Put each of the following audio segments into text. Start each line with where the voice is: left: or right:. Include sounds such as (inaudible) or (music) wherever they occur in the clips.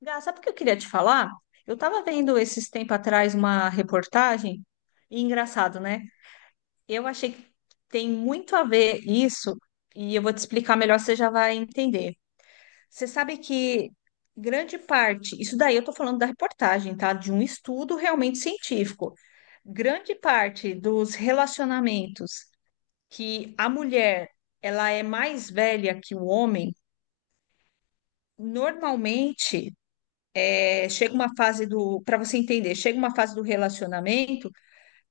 left: Gá, sabe o que eu queria te falar? Eu estava vendo esses tempos atrás uma reportagem, e engraçado, né? Eu achei que tem muito a ver isso, e eu vou te explicar melhor, você já vai entender. Você sabe que grande parte, isso daí eu estou falando da reportagem, tá? De um estudo realmente científico. Grande parte dos relacionamentos que a mulher ela é mais velha que o homem, normalmente chega uma fase do, para você entender, chega uma fase do relacionamento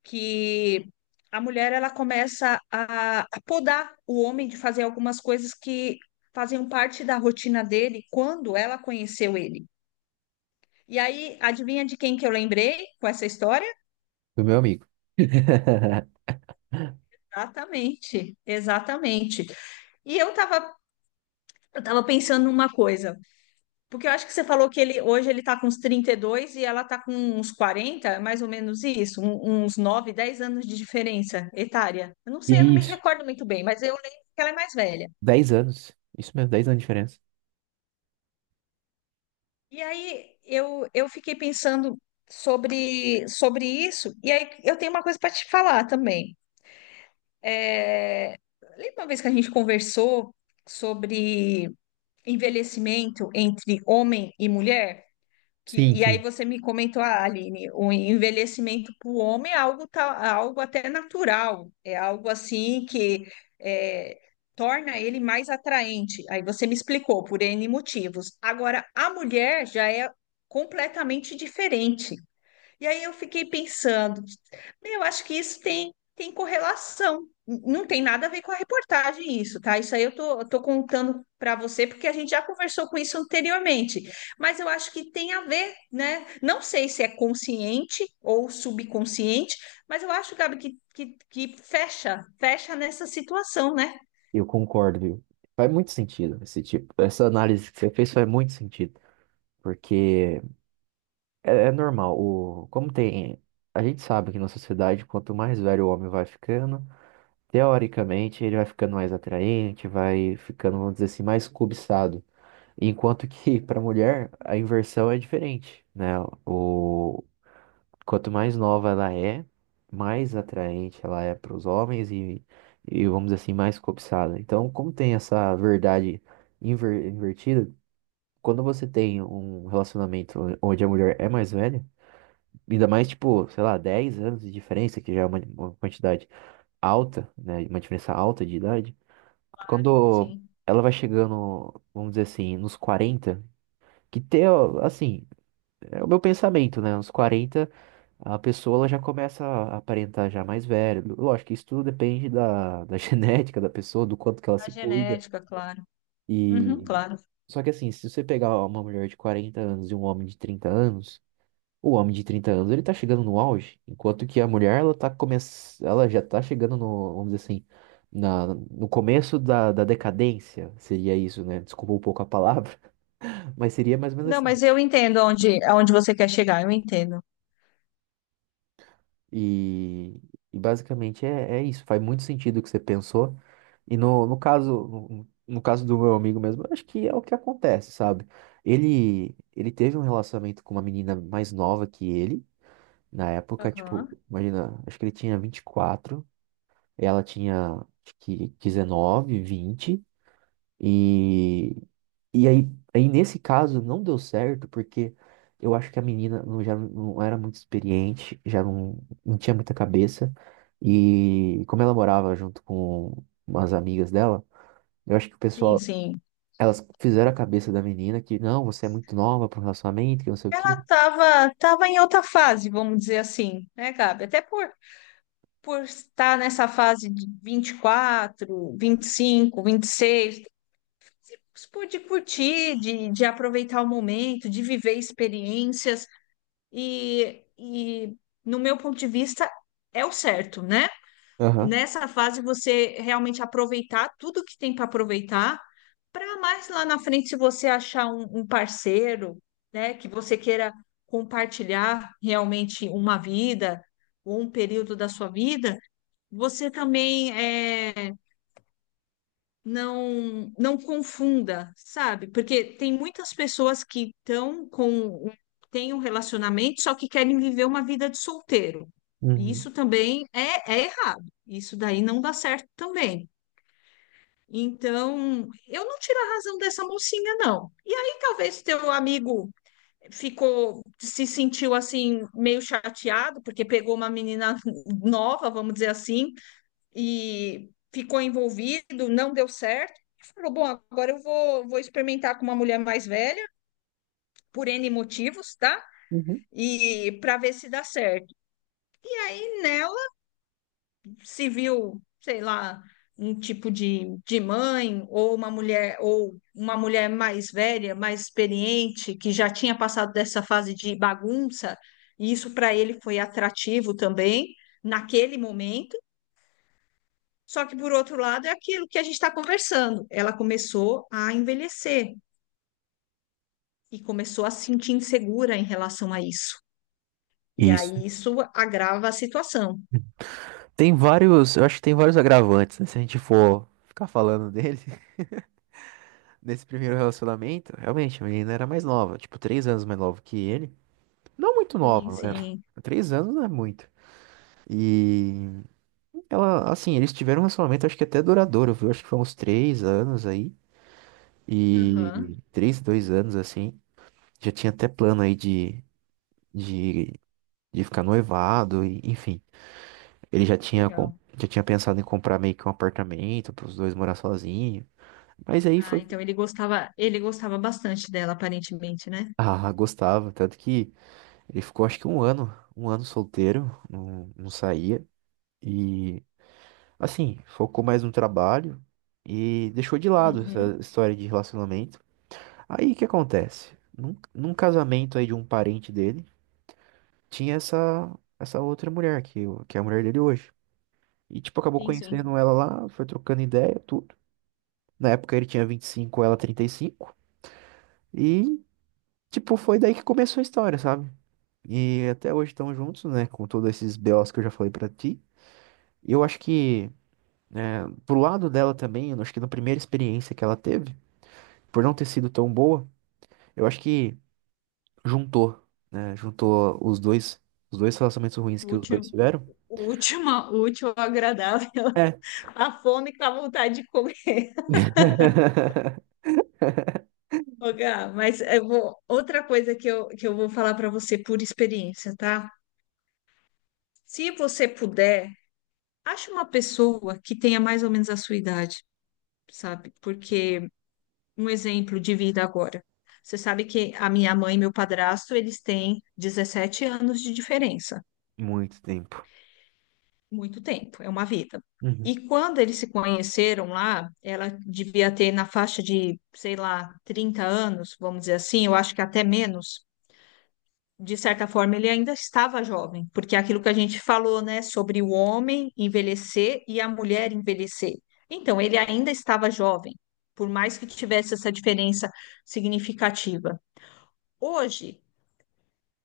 left: que a mulher ela começa a podar o homem de fazer algumas coisas que faziam parte da rotina dele quando ela conheceu ele. E aí, adivinha de quem que eu lembrei com essa história?
right: Do meu amigo. (laughs)
left: Exatamente, exatamente. E eu estava eu tava pensando numa coisa. Porque eu acho que você falou que ele hoje ele tá com uns 32 e ela tá com uns 40, mais ou menos isso, uns 9, 10 anos de diferença etária. Eu não sei, eu não me
right: Isso,
left: recordo muito bem, mas eu lembro que ela é mais velha.
right: 10 anos. Isso mesmo, 10 anos de diferença.
left: E aí eu fiquei pensando sobre isso, e aí eu tenho uma coisa para te falar também. É, Lembra uma vez que a gente conversou sobre envelhecimento entre homem e mulher?
right: Sim,
left: E aí
right: sim.
left: você me comentou: ah, Aline, o envelhecimento para o homem é algo, algo até natural, é algo assim que é, torna ele mais atraente. Aí você me explicou por N motivos. Agora, a mulher já é completamente diferente. E aí eu fiquei pensando, eu acho que isso tem correlação. Não tem nada a ver com a reportagem isso, tá? Isso aí eu tô contando para você porque a gente já conversou com isso anteriormente. Mas eu acho que tem a ver, né? Não sei se é consciente ou subconsciente, mas eu acho, Gabi, que fecha nessa situação, né?
right: Eu concordo, viu? Faz muito sentido esse tipo, essa análise que você fez faz muito sentido, porque é normal, como tem, a gente sabe que na sociedade, quanto mais velho o homem vai ficando, teoricamente ele vai ficando mais atraente, vai ficando, vamos dizer assim, mais cobiçado. Enquanto que (laughs) para mulher a inversão é diferente, né? O Quanto mais nova ela é, mais atraente ela é para os homens e, vamos dizer assim, mais cobiçada. Então, como tem essa verdade invertida, quando você tem um relacionamento onde a mulher é mais velha, ainda mais, tipo, sei lá, 10 anos de diferença, que já é uma quantidade alta, né, uma diferença alta de idade,
left: Claro.
right: quando
left: Sim,
right: ela vai chegando, vamos dizer assim, nos 40, que ter, ó, assim, é o meu pensamento, né, uns 40 a pessoa ela já começa a aparentar já mais velha. Lógico que isso tudo depende da, da (laughs) genética da pessoa, do quanto que ela
left: a
right: se cuida.
left: genética, claro. Uhum,
right: E
left: claro.
right: só que assim, se você pegar uma mulher de 40 anos e um homem de 30 anos, o homem de 30 anos ele tá chegando no auge, enquanto que a mulher ela tá ela já tá chegando no, vamos dizer assim, no começo da decadência, seria isso, né? Desculpa um pouco a palavra, (laughs) mas seria mais ou
left: Não,
right: menos.
left: mas eu entendo aonde você quer chegar, eu entendo.
right: E, e basicamente é isso. Faz muito sentido o que você pensou. E no caso, no caso do meu amigo mesmo, eu acho que é o que acontece, sabe? Ele teve um relacionamento com uma menina mais nova que ele. Na época, tipo,
left: Aham.
right: imagina, acho que ele tinha 24, ela tinha, acho que, 19, 20. E, e aí, aí, nesse caso, não deu certo, porque eu acho que a menina não, já não era muito experiente, já não, não tinha muita cabeça. E como ela morava junto com umas amigas dela, eu acho que o
left: Sim,
right: pessoal,
left: sim.
right: elas fizeram a cabeça da menina que, não, você é muito nova para um relacionamento, que não sei o
left: Ela
right: quê.
left: estava tava Tava em outra fase, vamos dizer assim, né, Gabi? Por estar nessa fase de vinte e quatro, 25, 26, por de curtir, de aproveitar o momento, de viver experiências. E no meu ponto de vista, é o certo, né?
right: Aham.
left: Nessa fase, você realmente aproveitar tudo que tem para aproveitar, para mais lá na frente, se você achar um parceiro, né, que você queira compartilhar realmente uma vida ou um período da sua vida, você também é não, confunda, sabe? Porque tem muitas pessoas que estão têm um relacionamento, só que querem viver uma vida de solteiro. E
right: Uhum.
left: isso também é errado. Isso daí não dá certo também. Então, eu não tiro a razão dessa mocinha, não. E aí, talvez teu amigo ficou, se sentiu assim, meio chateado, porque pegou uma menina (laughs) nova, vamos dizer assim, e ficou envolvido, não deu certo. Falou: bom, agora vou experimentar com uma mulher mais velha, por N motivos, tá?
right: Uhum.
left: E para ver se dá certo. E nela se viu, sei lá, um tipo de mãe, ou uma mulher, ou uma mulher mais velha, mais experiente, que já tinha passado dessa fase de bagunça, e isso para ele foi atrativo também naquele momento. Só que, por outro lado, é aquilo que a gente está conversando. Ela começou a envelhecer e começou a se sentir insegura em relação a isso. E
right: Isso.
left: aí isso agrava a situação.
right: Tem vários, eu acho que tem vários agravantes, né? Se a gente for ficar falando dele, (laughs) nesse primeiro relacionamento, realmente, a menina era mais nova, tipo, 3 anos mais nova que ele. Não muito
left: Sim,
right: nova, né?
left: sim.
right: 3 anos não é muito. E ela, assim, eles tiveram um relacionamento, acho que até duradouro, viu? Acho que foi uns 3 anos aí.
left: Aham.
right: E três, 2 anos, assim. Já tinha até plano aí de, de ficar noivado, e, enfim. Ele já tinha,
left: Legal.
right: já tinha pensado em comprar meio que um apartamento para os dois morar sozinhos. Mas aí
left: Ah,
right: foi.
left: então ele gostava bastante dela, aparentemente, né?
right: Ah, gostava. Tanto que ele ficou, acho que um ano solteiro, não, não saía. E assim, focou mais no trabalho e deixou de lado essa
left: Uhum.
right: história de relacionamento. Aí o que acontece? Num casamento aí de um parente dele, tinha essa outra mulher que, que é a mulher dele hoje. E tipo, acabou
left: Sim, sim.
right: conhecendo ela lá, foi trocando ideia, tudo. Na época ele tinha 25, ela 35, e tipo, foi daí que começou a história, sabe? E até hoje estão juntos, né, com todos esses BOs que eu já falei pra ti. E eu acho que é, pro lado dela também, eu acho que na primeira experiência que ela teve, por não ter sido tão boa, eu acho que juntou, né? Juntou os dois relacionamentos ruins que os dois
left: Útil,
right: tiveram.
left: última, útil, agradável.
right: É.
left: (laughs) A fome com a vontade de comer.
right: (laughs)
left: Ô, Gá, mas eu vou, outra coisa que eu vou falar para você por experiência, tá? Se você puder, acha uma pessoa que tenha mais ou menos a sua idade, sabe? Porque um exemplo de vida agora. Você sabe que a minha mãe e meu padrasto, eles têm 17 anos de diferença.
right: Muito tempo.
left: Muito tempo, é uma vida.
right: Uhum.
left: E quando eles se conheceram lá, ela devia ter na faixa de, sei lá, 30 anos, vamos dizer assim, eu acho que até menos. De certa forma, ele ainda estava jovem, porque é aquilo que a gente falou, né, sobre o homem envelhecer e a mulher envelhecer. Então, ele ainda estava jovem, por mais que tivesse essa diferença significativa. Hoje,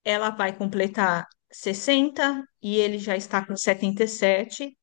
left: ela vai completar 60 e ele já está com 77,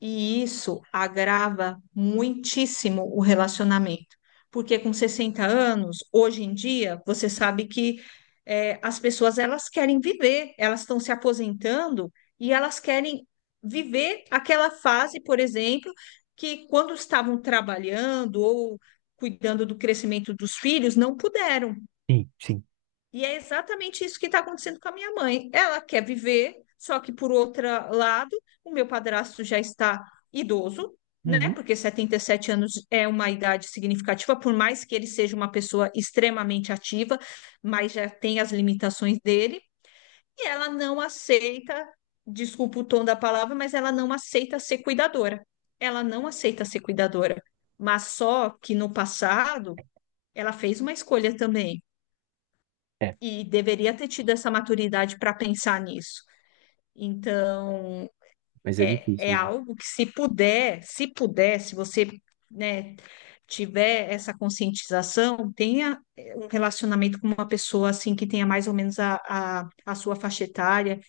left: e isso agrava muitíssimo o relacionamento, porque com 60 anos, hoje em dia, você sabe que as pessoas elas querem viver, elas estão se aposentando e elas querem viver aquela fase, por exemplo, que quando estavam trabalhando ou cuidando do crescimento dos filhos, não puderam.
right: Sim, sim.
left: E é exatamente isso que está acontecendo com a minha mãe. Ela quer viver, só que por outro lado, o meu padrasto já está idoso, né?
right: Uhum.
left: Porque 77 anos é uma idade significativa, por mais que ele seja uma pessoa extremamente ativa, mas já tem as limitações dele, e ela não aceita, desculpa o tom da palavra, mas ela não aceita ser cuidadora. Ela não aceita ser cuidadora. Mas só que no passado ela fez uma escolha também,
right: É,
left: e deveria ter tido essa maturidade para pensar nisso. Então,
right: mas é
left: é, é
right: difícil, viu?
left: algo que se puder, se você, né, tiver essa conscientização, tenha um relacionamento com uma pessoa assim que tenha mais ou menos a sua faixa etária,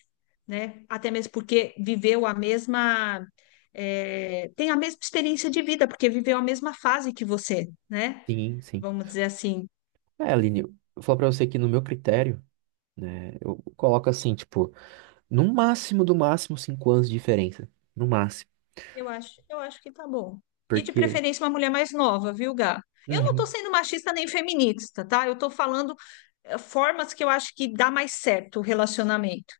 left: né? Até mesmo porque viveu a mesma, é, tem a mesma experiência de vida, porque viveu a mesma fase que você, né?
right: Sim, sim.
left: Vamos dizer assim.
right: É, Aline, eu vou falar pra você que no meu critério, né, eu coloco assim, tipo, no máximo, do máximo, 5 anos de diferença. No máximo.
left: Eu acho que tá bom. E de
right: Porque.
left: preferência uma mulher mais nova, viu, Gá? Eu não tô
right: Uhum.
left: sendo machista nem feminista, tá? Eu tô falando formas que eu acho que dá mais certo o relacionamento,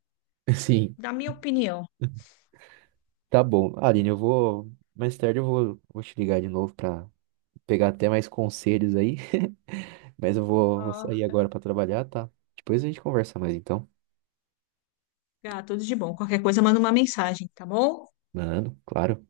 right: (laughs) Sim,
left: da minha opinião.
right: tá bom. Aline, eu vou. Mais tarde eu vou te ligar de novo pra pegar até mais conselhos aí. Mas eu vou
left: Ah,
right: sair agora pra trabalhar, tá? Depois a gente conversa mais então.
left: Gá, tudo de bom. Qualquer coisa, manda uma mensagem, tá bom?
right: Mano, claro.